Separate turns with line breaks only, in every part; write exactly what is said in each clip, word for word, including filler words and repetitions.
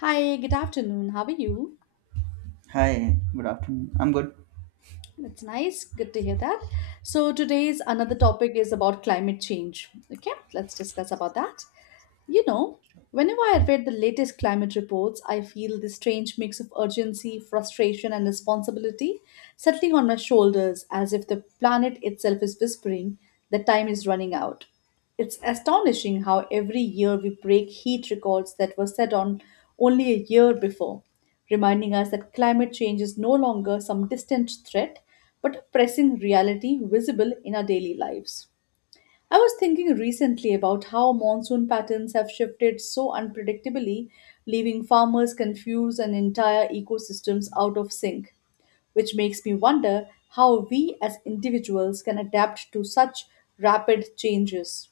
Hi, good afternoon. How are you?
Hi, good afternoon. I'm good.
That's nice. Good to hear that. So today's another topic is about climate change. Okay, let's discuss about that. You know, whenever I read the latest climate reports, I feel this strange mix of urgency, frustration, and responsibility settling on my shoulders as if the planet itself is whispering that time is running out. It's astonishing how every year we break heat records that were set on only a year before, reminding us that climate change is no longer some distant threat but a pressing reality visible in our daily lives. I was thinking recently about how monsoon patterns have shifted so unpredictably, leaving farmers confused and entire ecosystems out of sync, which makes me wonder how we as individuals can adapt to such rapid changes.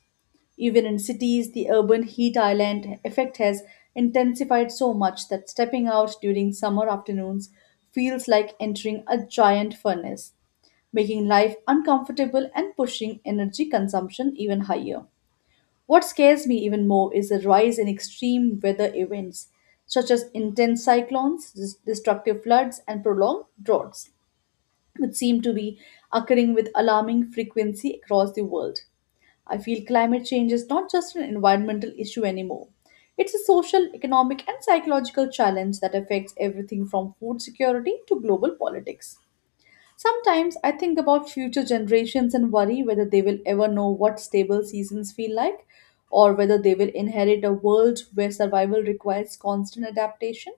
Even in cities, the urban heat island effect has intensified so much that stepping out during summer afternoons feels like entering a giant furnace, making life uncomfortable and pushing energy consumption even higher. What scares me even more is the rise in extreme weather events, such as intense cyclones, dis- destructive floods, and prolonged droughts which seem to be occurring with alarming frequency across the world. I feel climate change is not just an environmental issue anymore. It's a social, economic, and psychological challenge that affects everything from food security to global politics. Sometimes I think about future generations and worry whether they will ever know what stable seasons feel like or whether they will inherit a world where survival requires constant adaptation.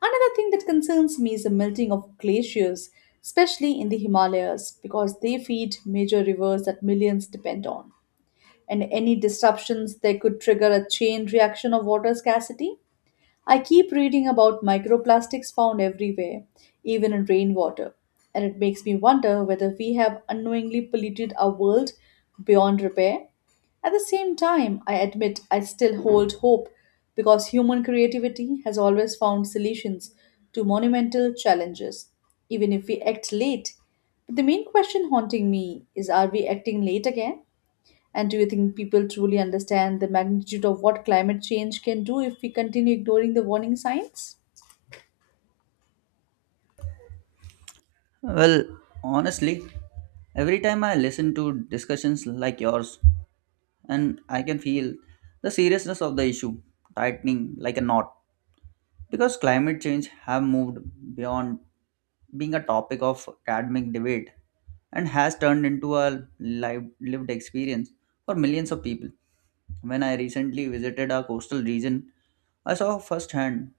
Another thing that concerns me is the melting of glaciers, especially in the Himalayas, because they feed major rivers that millions depend on. And any disruptions there could trigger a chain reaction of water scarcity. I keep reading about microplastics found everywhere, even in rainwater, and it makes me wonder whether we have unknowingly polluted our world beyond repair. At the same time, I admit I still hold hope because human creativity has always found solutions to monumental challenges, even if we act late. But the main question haunting me is, are we acting late again? And do you think people truly understand the magnitude of what climate change can do if we continue ignoring the warning signs?
Well, honestly, every time I listen to discussions like yours, and I can feel the seriousness of the issue tightening like a knot. Because climate change have moved beyond being a topic of academic debate and has turned into a live, lived experience for millions of people. When I recently visited a coastal region, I saw firsthand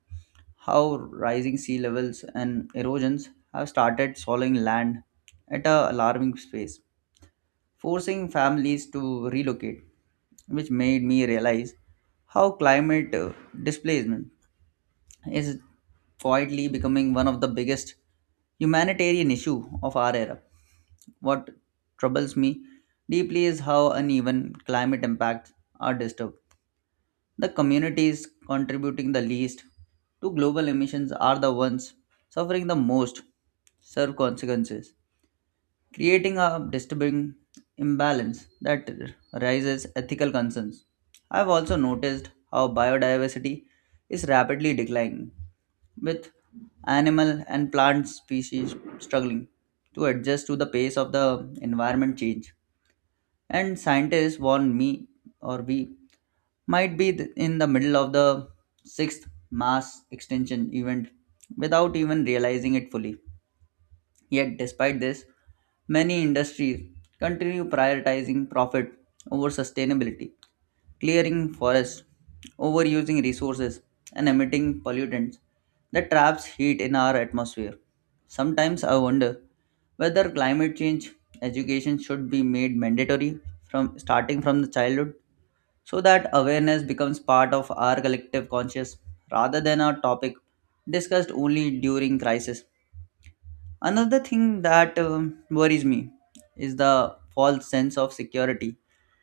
how rising sea levels and erosions have started swallowing land at an alarming pace, forcing families to relocate, which made me realize how climate uh, displacement is quietly becoming one of the biggest humanitarian issue of our era. What troubles me deeply is how uneven climate impacts are disturbed. The communities contributing the least to global emissions are the ones suffering the most severe consequences, creating a disturbing imbalance that raises ethical concerns. I've also noticed how biodiversity is rapidly declining, with animal and plant species struggling to adjust to the pace of the environment change. And scientists warn me or we might be th- in the middle of the sixth mass extinction event without even realizing it fully. Yet, despite this, many industries continue prioritizing profit over sustainability clearing forests, overusing resources, and emitting pollutants that traps heat in our atmosphere. Sometimes I wonder whether climate change education should be made mandatory from starting from the childhood so that awareness becomes part of our collective conscious rather than a topic discussed only during crisis. Another thing that um, worries me is the false sense of security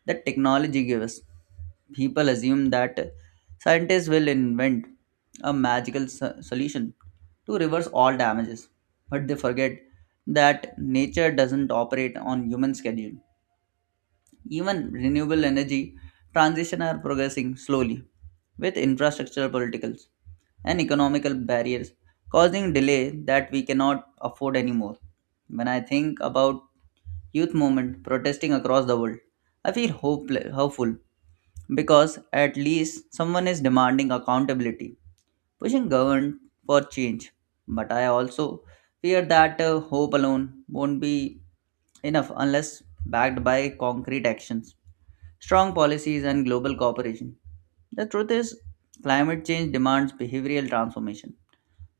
that technology gives us. People assume that scientists will invent a magical so- solution to reverse all damages, but they forget that nature doesn't operate on human schedule. Even renewable energy transition are progressing slowly with infrastructural politicals and economical barriers causing delay that we cannot afford anymore. When I think about youth movement protesting across the world, I feel hope- hopeful because at least someone is demanding accountability, pushing government for change. But I also fear that uh, hope alone won't be enough unless backed by concrete actions, strong policies, and global cooperation. The truth is, climate change demands behavioral transformation,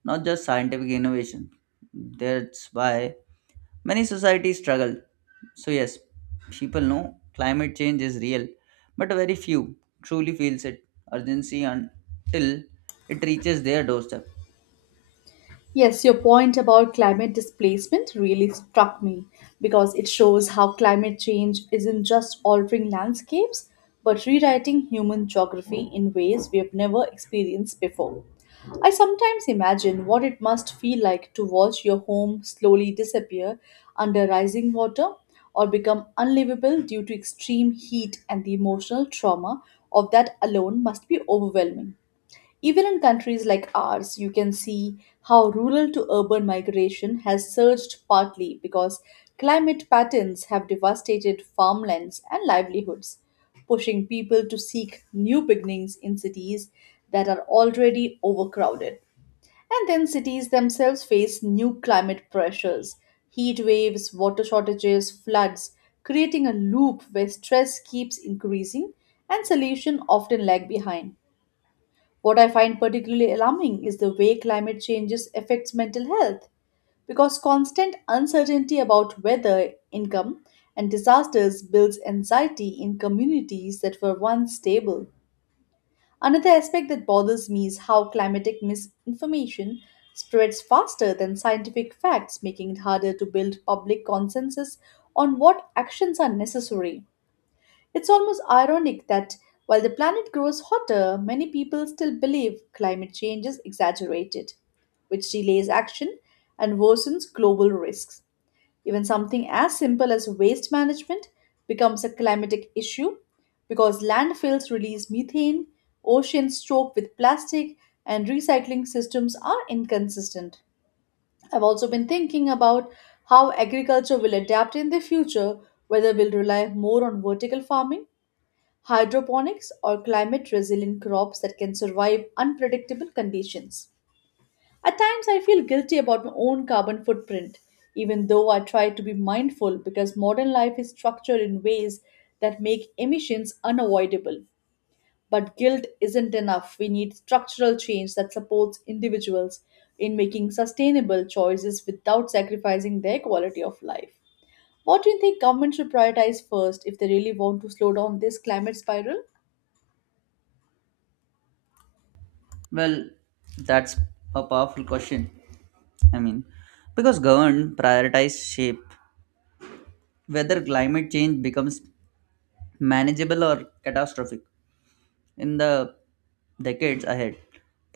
not just scientific innovation. That's why many societies struggle. So, yes, people know climate change is real, but very few truly feels it urgency until it reaches their doorstep.
Yes, your point about climate displacement really struck me because it shows how climate change isn't just altering landscapes but rewriting human geography in ways we have never experienced before. I sometimes imagine what it must feel like to watch your home slowly disappear under rising water or become unlivable due to extreme heat, and the emotional trauma of that alone must be overwhelming. Even in countries like ours, you can see how rural to urban migration has surged partly because climate patterns have devastated farmlands and livelihoods, pushing people to seek new beginnings in cities that are already overcrowded. And then cities themselves face new climate pressures: heat waves, water shortages, floods, creating a loop where stress keeps increasing and solutions often lag behind. What I find particularly alarming is the way climate changes affects mental health because constant uncertainty about weather, income, and disasters builds anxiety in communities that were once stable. Another aspect that bothers me is how climatic misinformation spreads faster than scientific facts, making it harder to build public consensus on what actions are necessary. It's almost ironic that while the planet grows hotter, many people still believe climate change is exaggerated, which delays action and worsens global risks. Even something as simple as waste management becomes a climatic issue because landfills release methane, oceans choke with plastic, and recycling systems are inconsistent. I've also been thinking about how agriculture will adapt in the future, whether we'll rely more on vertical farming, hydroponics, or climate resilient crops that can survive unpredictable conditions. At times, I feel guilty about my own carbon footprint, even though I try to be mindful, because modern life is structured in ways that make emissions unavoidable. But guilt isn't enough. We need structural change that supports individuals in making sustainable choices without sacrificing their quality of life. What do you think government should prioritize first if they really want to slow down this climate spiral?
Well, that's a powerful question. I mean, because government prioritize shape whether climate change becomes manageable or catastrophic in the decades ahead.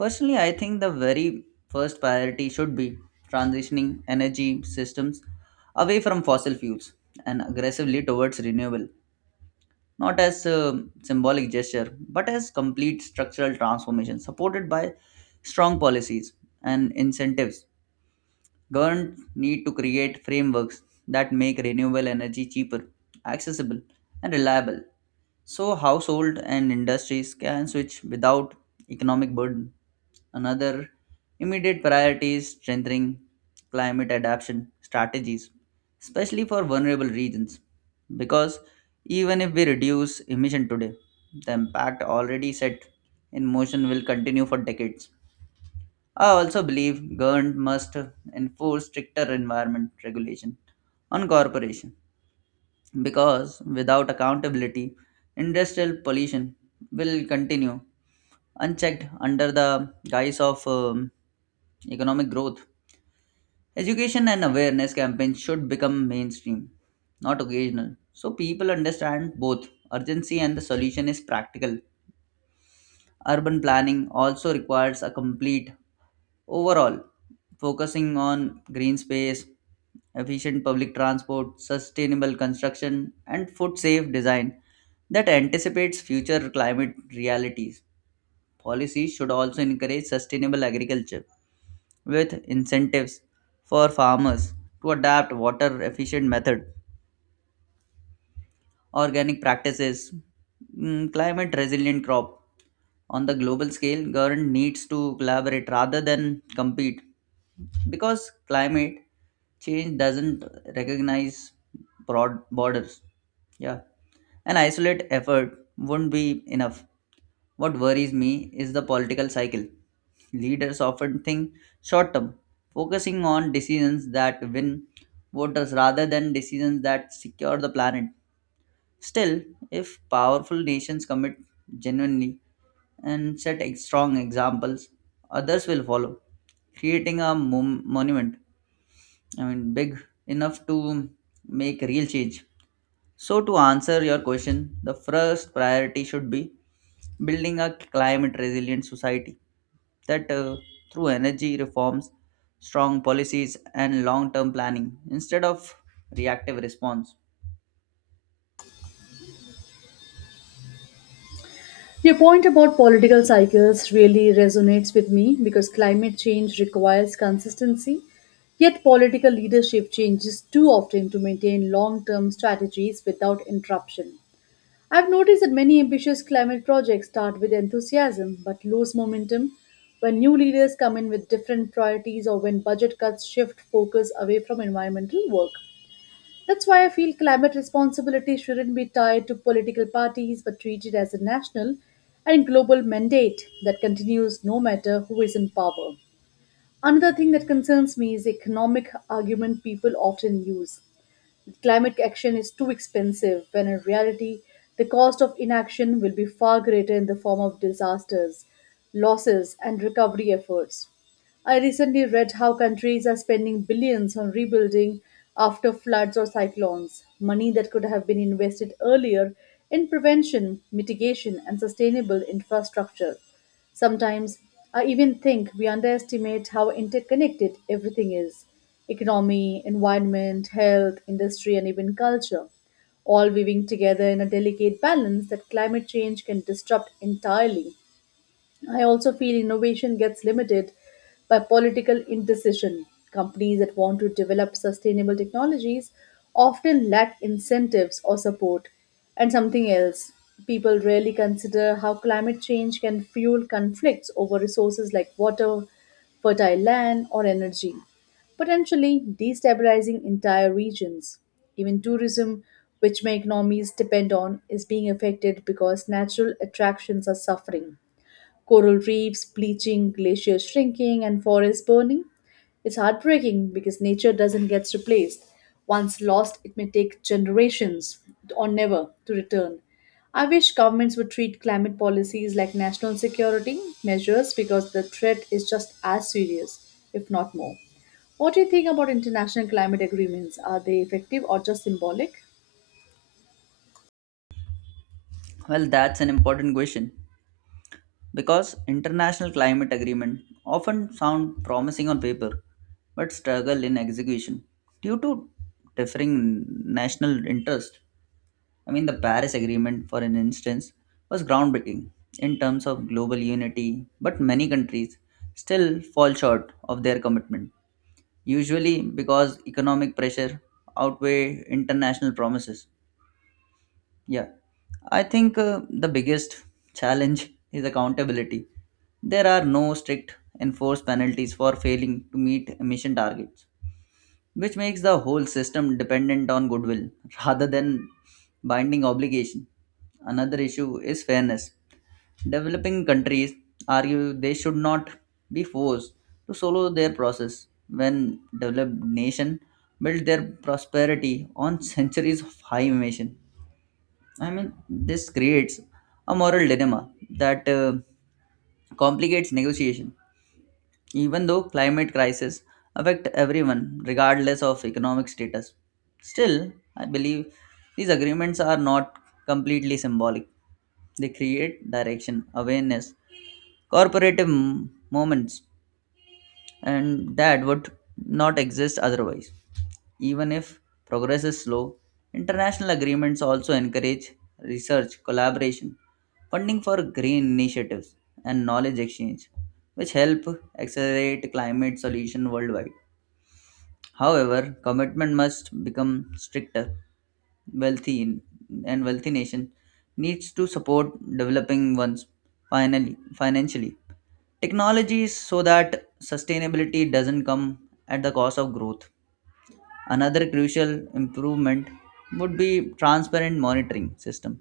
Personally, I think the very first priority should be transitioning energy systems away from fossil fuels and aggressively towards renewable, not as a symbolic gesture, but as complete structural transformation supported by strong policies and incentives. Governments need to create frameworks that make renewable energy cheaper, accessible, and reliable so households and industries can switch without economic burden. Another immediate priority is strengthening climate adaptation strategies, especially for vulnerable regions, because even if we reduce emission today, the impact already set in motion will continue for decades. I also believe government must enforce stricter environment regulation on corporation because without accountability, industrial pollution will continue unchecked under the guise of um, economic growth. Education and awareness campaigns should become mainstream, not occasional, so people understand both urgency and the solution is practical. Urban planning also requires a complete overall, focusing on green space, efficient public transport, sustainable construction, and food safe design that anticipates future climate realities. Policies should also encourage sustainable agriculture with incentives for farmers to adapt water efficient methods organic practices, mm, climate resilient crop. On the global scale, government needs to collaborate rather than compete because climate change doesn't recognize broad borders. Yeah, an isolate effort wouldn't be enough. What worries me is the political cycle. Leaders often think short term, focusing on decisions that win voters rather than decisions that secure the planet. Still, if powerful nations commit genuinely and set ex- strong examples, others will follow, creating a mom- monument. I mean, big enough to make real change. So, to answer your question, the first priority should be building a climate resilient society that uh, through energy reforms, strong policies, and long term planning instead of reactive response.
Your point about political cycles really resonates with me because climate change requires consistency, yet political leadership changes too often to maintain long term strategies without interruption. I've noticed that many ambitious climate projects start with enthusiasm but lose momentum when new leaders come in with different priorities or when budget cuts shift focus away from environmental work. That's why I feel climate responsibility shouldn't be tied to political parties but treated as a national and global mandate that continues no matter who is in power. Another thing that concerns me is the economic argument people often use. Climate action is too expensive, when in reality, the cost of inaction will be far greater in the form of disasters, losses, and recovery efforts. I recently read how countries are spending billions on rebuilding after floods or cyclones, money that could have been invested earlier in prevention, mitigation, and sustainable infrastructure. Sometimes I even think we underestimate how interconnected everything is: economy, environment, health, industry, and even culture, all weaving together in a delicate balance that climate change can disrupt entirely. I also feel innovation gets limited by political indecision. Companies that want to develop sustainable technologies often lack incentives or support. And something else, people rarely consider how climate change can fuel conflicts over resources like water, fertile land, or energy, potentially destabilizing entire regions. Even tourism, which my economies depend on, is being affected because natural attractions are suffering: coral reefs bleaching, glaciers shrinking, and forests burning. It's heartbreaking because nature doesn't get replaced. Once lost, it may take generations or never to return. I wish governments would treat climate policies like national security measures because the threat is just as serious, if not more. What do you think about international climate agreements? Are they effective or just symbolic?
Well, that's an important question. Because international climate agreements often sound promising on paper but struggle in execution due to differing national interests. I mean, the Paris Agreement, for an instance, was groundbreaking in terms of global unity, but many countries still fall short of their commitment, usually because economic pressure outweigh international promises. Yeah, I think uh, the biggest challenge is accountability. There are no strict enforced penalties for failing to meet emission targets, which makes the whole system dependent on goodwill rather than binding obligation. Another issue is fairness. Developing countries argue they should not be forced to follow their process when developed nations build their prosperity on centuries of high emission. I mean, this creates a moral dilemma that uh, complicates negotiation. Even though climate crises affect everyone regardless of economic status, still, I believe these agreements are not completely symbolic. They create direction, awareness, corporative m- moments, and that would not exist otherwise. Even if progress is slow, international agreements also encourage research, collaboration, funding for green initiatives, and knowledge exchange, which help accelerate climate solution worldwide. However, commitment must become stricter. Wealthy and wealthy nation needs to support developing ones finally financially technologies so that sustainability doesn't come at the cost of growth. Another crucial improvement would be transparent monitoring system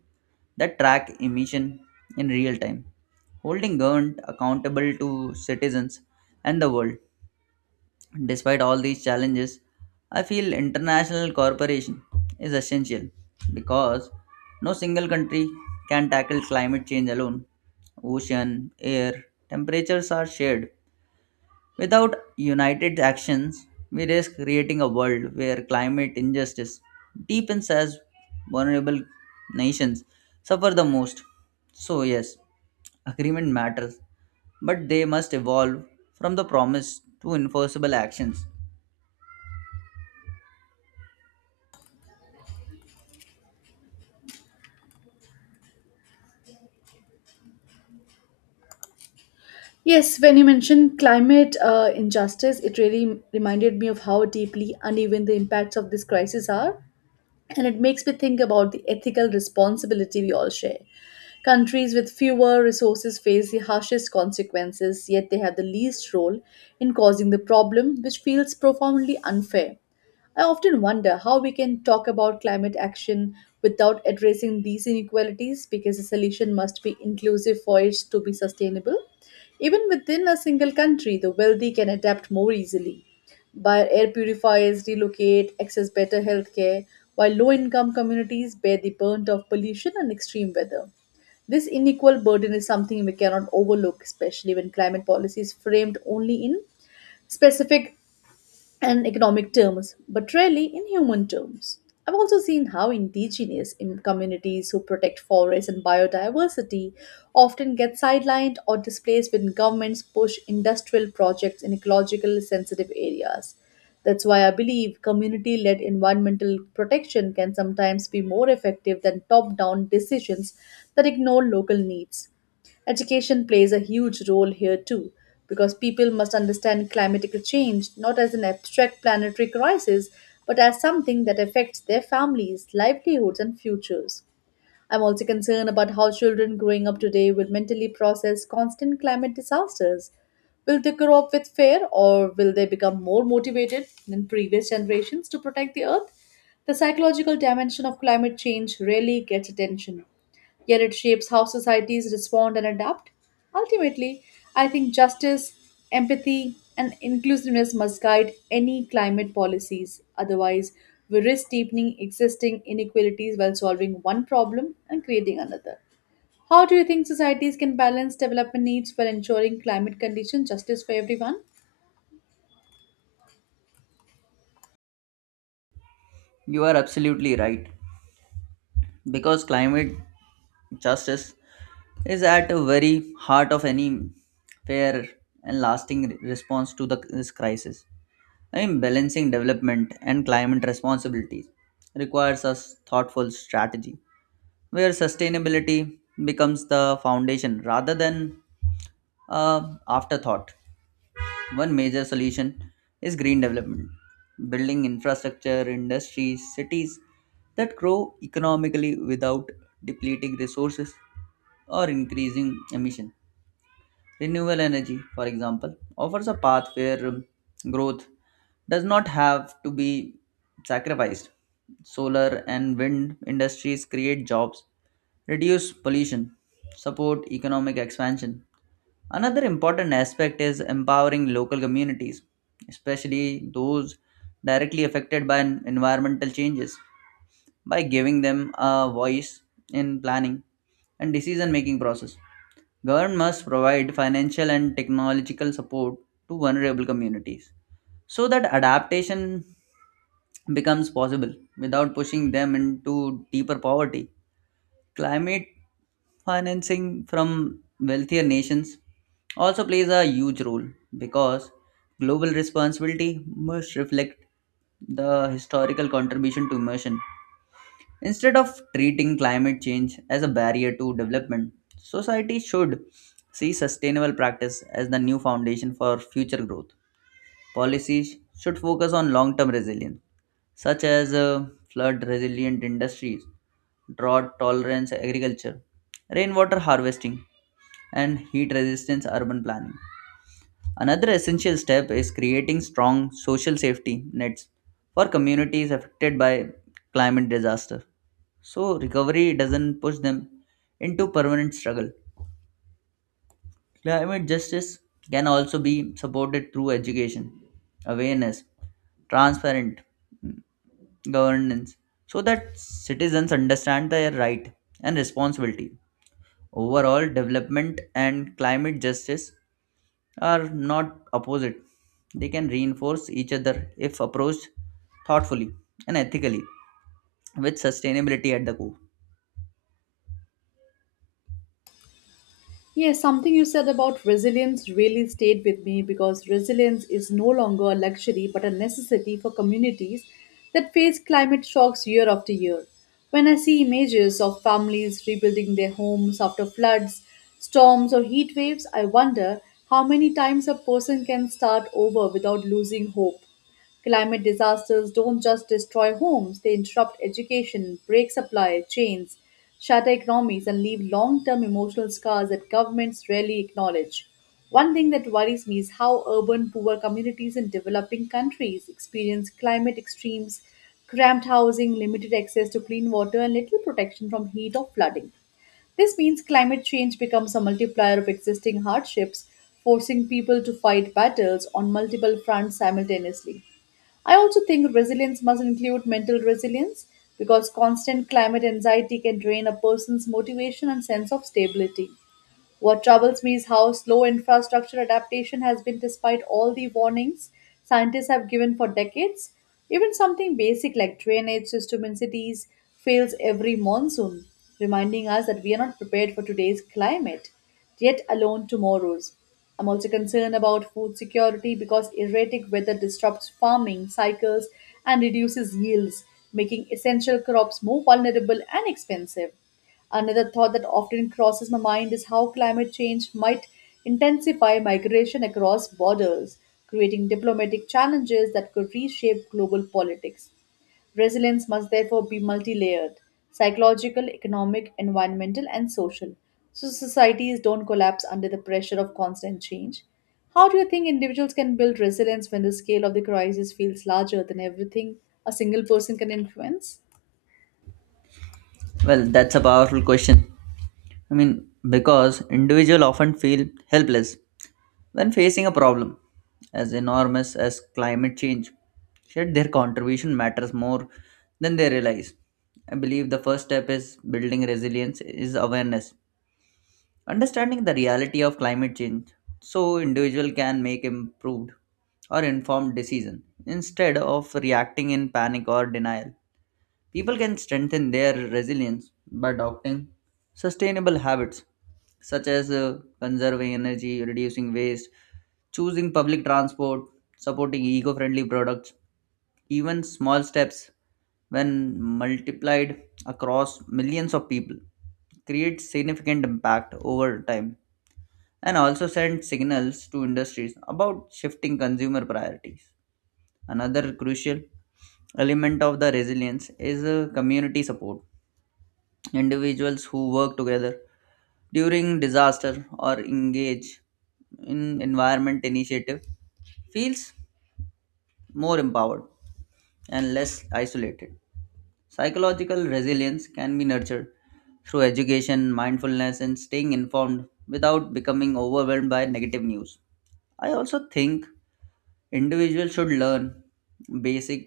that track emission in real time, holding government accountable to citizens and the world. Despite all these challenges, I feel international cooperation is essential because no single country can tackle climate change alone. Ocean, air, temperatures are shared. Without united actions, we risk creating a world where climate injustice deepens as vulnerable nations suffer the most. So, yes, agreement matters, but they must evolve from the promise to enforceable actions.
Yes, when you mentioned climate uh, injustice, it really reminded me of how deeply uneven the impacts of this crisis are, and it makes me think about the ethical responsibility we all share. Countries with fewer resources face the harshest consequences, yet they have the least role in causing the problem, which feels profoundly unfair. I often wonder how we can talk about climate action without addressing these inequalities because the solution must be inclusive for it to be sustainable. Even within a single country, the wealthy can adapt more easily, buy air purifiers, relocate, access better healthcare, while low income communities bear the burnt of pollution and extreme weather. This unequal burden is something we cannot overlook, especially when climate policy is framed only in specific and economic terms, but rarely in human terms. I've also seen how indigenous in communities who protect forests and biodiversity often get sidelined or displaced when governments push industrial projects in ecological sensitive areas. That's why I believe community led environmental protection can sometimes be more effective than top down decisions that ignore local needs. Education plays a huge role here too, because people must understand climatic change not as an abstract planetary crisis, but as something that affects their families, livelihoods, and futures. I'm also concerned about how children growing up today will mentally process constant climate disasters. Will they grow up with fear, or will they become more motivated than previous generations to protect the earth? The psychological dimension of climate change rarely gets attention, yet it shapes how societies respond and adapt. Ultimately, I think justice, empathy, and inclusiveness must guide any climate policies. Otherwise, we risk deepening existing inequalities while solving one problem and creating another. How do you think societies can balance development needs while ensuring climate condition justice for everyone?
You are absolutely right, because climate justice is at the very heart of any fair and lasting response to the, this crisis. In balancing development and climate responsibilities requires a thoughtful strategy where sustainability becomes the foundation rather than a afterthought. One major solution is green development, building infrastructure, industries, cities that grow economically without depleting resources or increasing emission. Renewable energy, for example, offers a path where um, growth does not have to be sacrificed. Solar and wind industries create jobs, reduce pollution, support economic expansion. Another important aspect is empowering local communities, especially those directly affected by en- environmental changes, by giving them a voice in planning and decision making process. Government must provide financial and technological support to vulnerable communities so that adaptation becomes possible without pushing them into deeper poverty. Climate financing from wealthier nations also plays a huge role because global responsibility must reflect the historical contribution to immersion. Instead of treating climate change as a barrier to development, society should see sustainable practice as the new foundation for future growth. Policies should focus on long term resilience, such as uh, flood resilient industries, drought tolerance agriculture, rainwater harvesting, and heat resistance urban planning. Another essential step is creating strong social safety nets for communities affected by climate disaster so recovery doesn't push them into permanent struggle. Climate justice can also be supported through education, awareness, transparent governance, so that citizens understand their right and responsibility. Overall, development and climate justice are not opposite. They can reinforce each other if approached thoughtfully and ethically, with sustainability at the core.
Yes, something you said about resilience really stayed with me because resilience is no longer a luxury but a necessity for communities that face climate shocks year after year. When I see images of families rebuilding their homes after floods, storms, or heat waves, I wonder how many times a person can start over without losing hope. Climate disasters don't just destroy homes, they interrupt education, break supply chains, shatter economies, and leave long term emotional scars that governments rarely acknowledge. One thing that worries me is how urban poor communities in developing countries experience climate extremes: cramped housing, limited access to clean water, and little protection from heat or flooding. This means climate change becomes a multiplier of existing hardships, forcing people to fight battles on multiple fronts simultaneously. I also think resilience must include mental resilience because constant climate anxiety can drain a person's motivation and sense of stability. What troubles me is how slow infrastructure adaptation has been despite all the warnings scientists have given for decades. Even something basic like drainage system in cities fails every monsoon, reminding us that we are not prepared for today's climate, yet alone tomorrow's. I'm also concerned about food security because erratic weather disrupts farming cycles and reduces yields, making essential crops more vulnerable and expensive. Another thought that often crosses my mind is how climate change might intensify migration across borders, creating diplomatic challenges that could reshape global politics. Resilience must therefore be multi layered: psychological, economic, environmental, and social, so societies don't collapse under the pressure of constant change. How do you think individuals can build resilience when the scale of the crisis feels larger than everything a single person can influence?
Well, that's a powerful question. I mean, because individuals often feel helpless when facing a problem as enormous as climate change. Yet their contribution matters more than they realize. I believe the first step is building resilience is awareness, understanding the reality of climate change so individual can make improved or informed decision instead of reacting in panic or denial. People can strengthen their resilience by adopting sustainable habits such as uh, conserving energy, reducing waste, choosing public transport, supporting eco friendly products. Even small steps, when multiplied across millions of people, create significant impact over time and also send signals to industries about shifting consumer priorities. Another crucial element of the resilience is uh, community support individuals who work together during disaster or engage in environment initiative feels more empowered and less isolated psychological resilience can be nurtured through education mindfulness and staying informed without becoming overwhelmed by negative news. I also think individuals should learn basic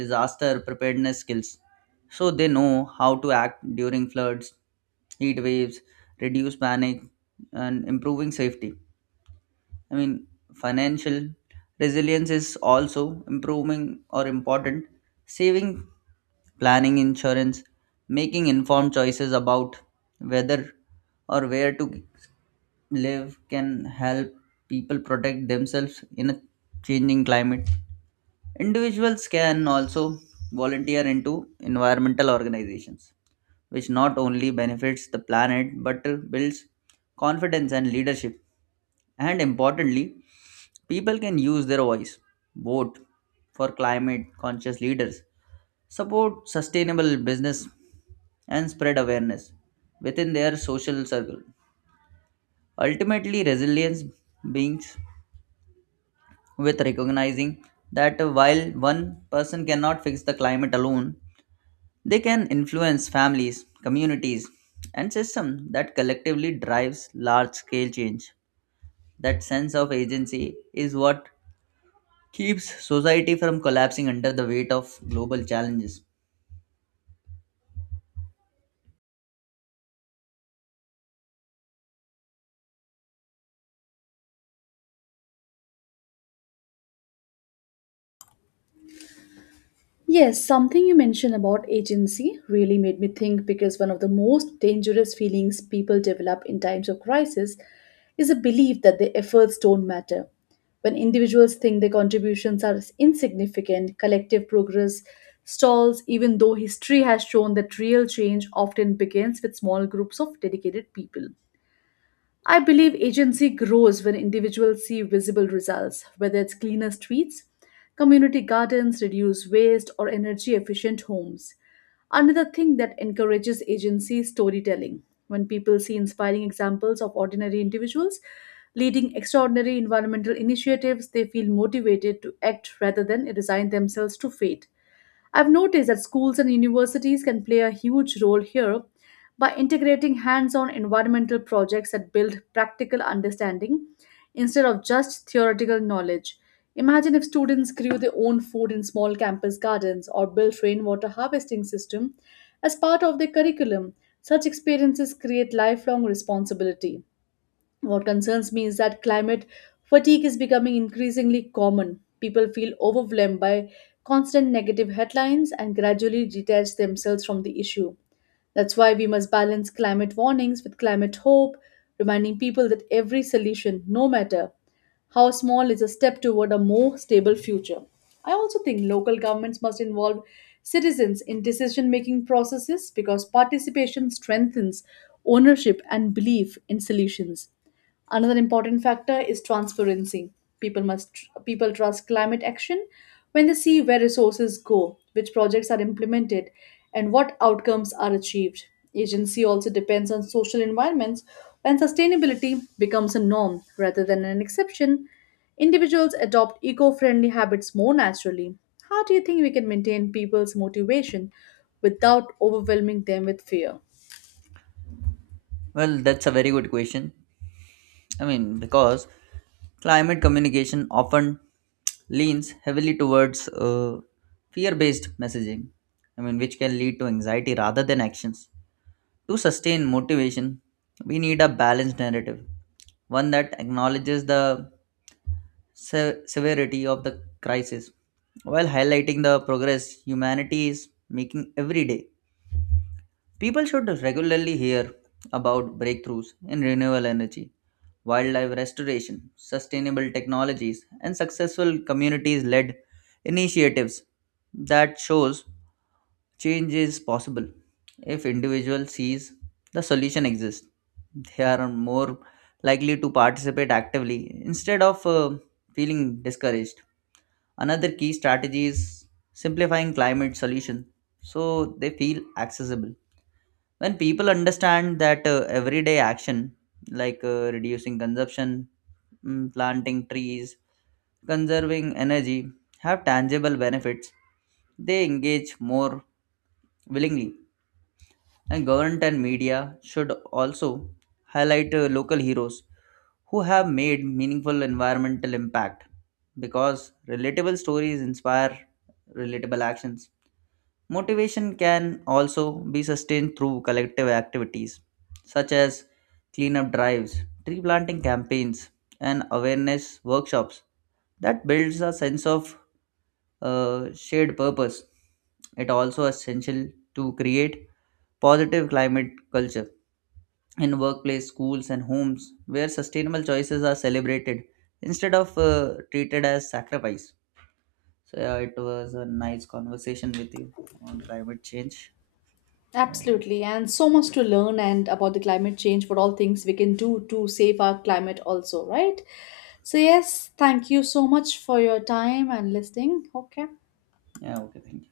disaster preparedness skills so they know how to act during floods, heat waves, reduce panic, and improving safety. I mean, financial resilience is also improving or important. Saving, planning insurance, making informed choices about whether or where to live can help people protect themselves in a changing climate. Individuals can also volunteer into environmental organizations, which not only benefits the planet but builds confidence and leadership. And importantly, people can use their voice, vote for climate conscious leaders, support sustainable business, and spread awareness within their social circle. Ultimately, resilience begins with recognizing that while one person cannot fix the climate alone, they can influence families, communities, and systems that collectively drives large-scale change. That sense of agency is what keeps society from collapsing under the weight of global challenges.
Yes, something you mentioned about agency really made me think because one of the most dangerous feelings people develop in times of crisis is a belief that their efforts don't matter. When individuals think their contributions are insignificant, collective progress stalls, even though history has shown that real change often begins with small groups of dedicated people. I believe agency grows when individuals see visible results, whether it's cleaner streets, community gardens, reduced waste, or energy efficient homes. Another thing that encourages agency is storytelling. When people see inspiring examples of ordinary individuals leading extraordinary environmental initiatives, they feel motivated to act rather than resign themselves to fate. I've noticed that schools and universities can play a huge role here by integrating hands on environmental projects that build practical understanding instead of just theoretical knowledge. Imagine if students grew their own food in small campus gardens or built rainwater harvesting system as part of their curriculum. Such experiences create lifelong responsibility. What concerns me is that climate fatigue is becoming increasingly common. People feel overwhelmed by constant negative headlines and gradually detach themselves from the issue. That's why we must balance climate warnings with climate hope, reminding people that every solution, no matter how small, is a step toward a more stable future. I also think local governments must involve citizens in decision making processes because participation strengthens ownership and belief in solutions. Another important factor is transparency. People must people trust climate action when they see where resources go, which projects are implemented, and what outcomes are achieved. Agency also depends on social environments. When sustainability becomes a norm rather than an exception, individuals adopt eco-friendly habits more naturally. How do you think we can maintain people's motivation without overwhelming them with fear?
Well, that's a very good question. I mean, because climate communication often leans heavily towards uh, fear-based messaging. I mean, which can lead to anxiety rather than actions. To sustain motivation, we need a balanced narrative one that acknowledges the se- severity of the crisis while highlighting the progress humanity is making every day. People should regularly hear about breakthroughs in renewable energy, wildlife restoration, sustainable technologies, and successful communities-led initiatives that shows change is possible if individual sees the solution exists they are more likely to participate actively instead of uh, feeling discouraged. Another key strategy is simplifying climate solution so they feel accessible. When people understand that uh, everyday action like uh, reducing consumption, mm, planting trees, conserving energy have tangible benefits, they engage more willingly. And government and media should also highlight uh, local heroes who have made meaningful environmental impact because relatable stories inspire relatable actions. Motivation can also be sustained through collective activities such as cleanup drives, tree planting campaigns, and awareness workshops that builds a sense of uh, shared purpose. It also essential to create positive climate culture in workplace, schools, and homes where sustainable choices are celebrated instead of uh, treated as sacrifice. So, yeah, it was a nice conversation with you on climate change. Um,
Absolutely, and so much to learn and about the climate change, what all things we can do to save our climate, also, right? So, yes, thank you so much for your time and listening. Okay.
yeah, okay, thank you.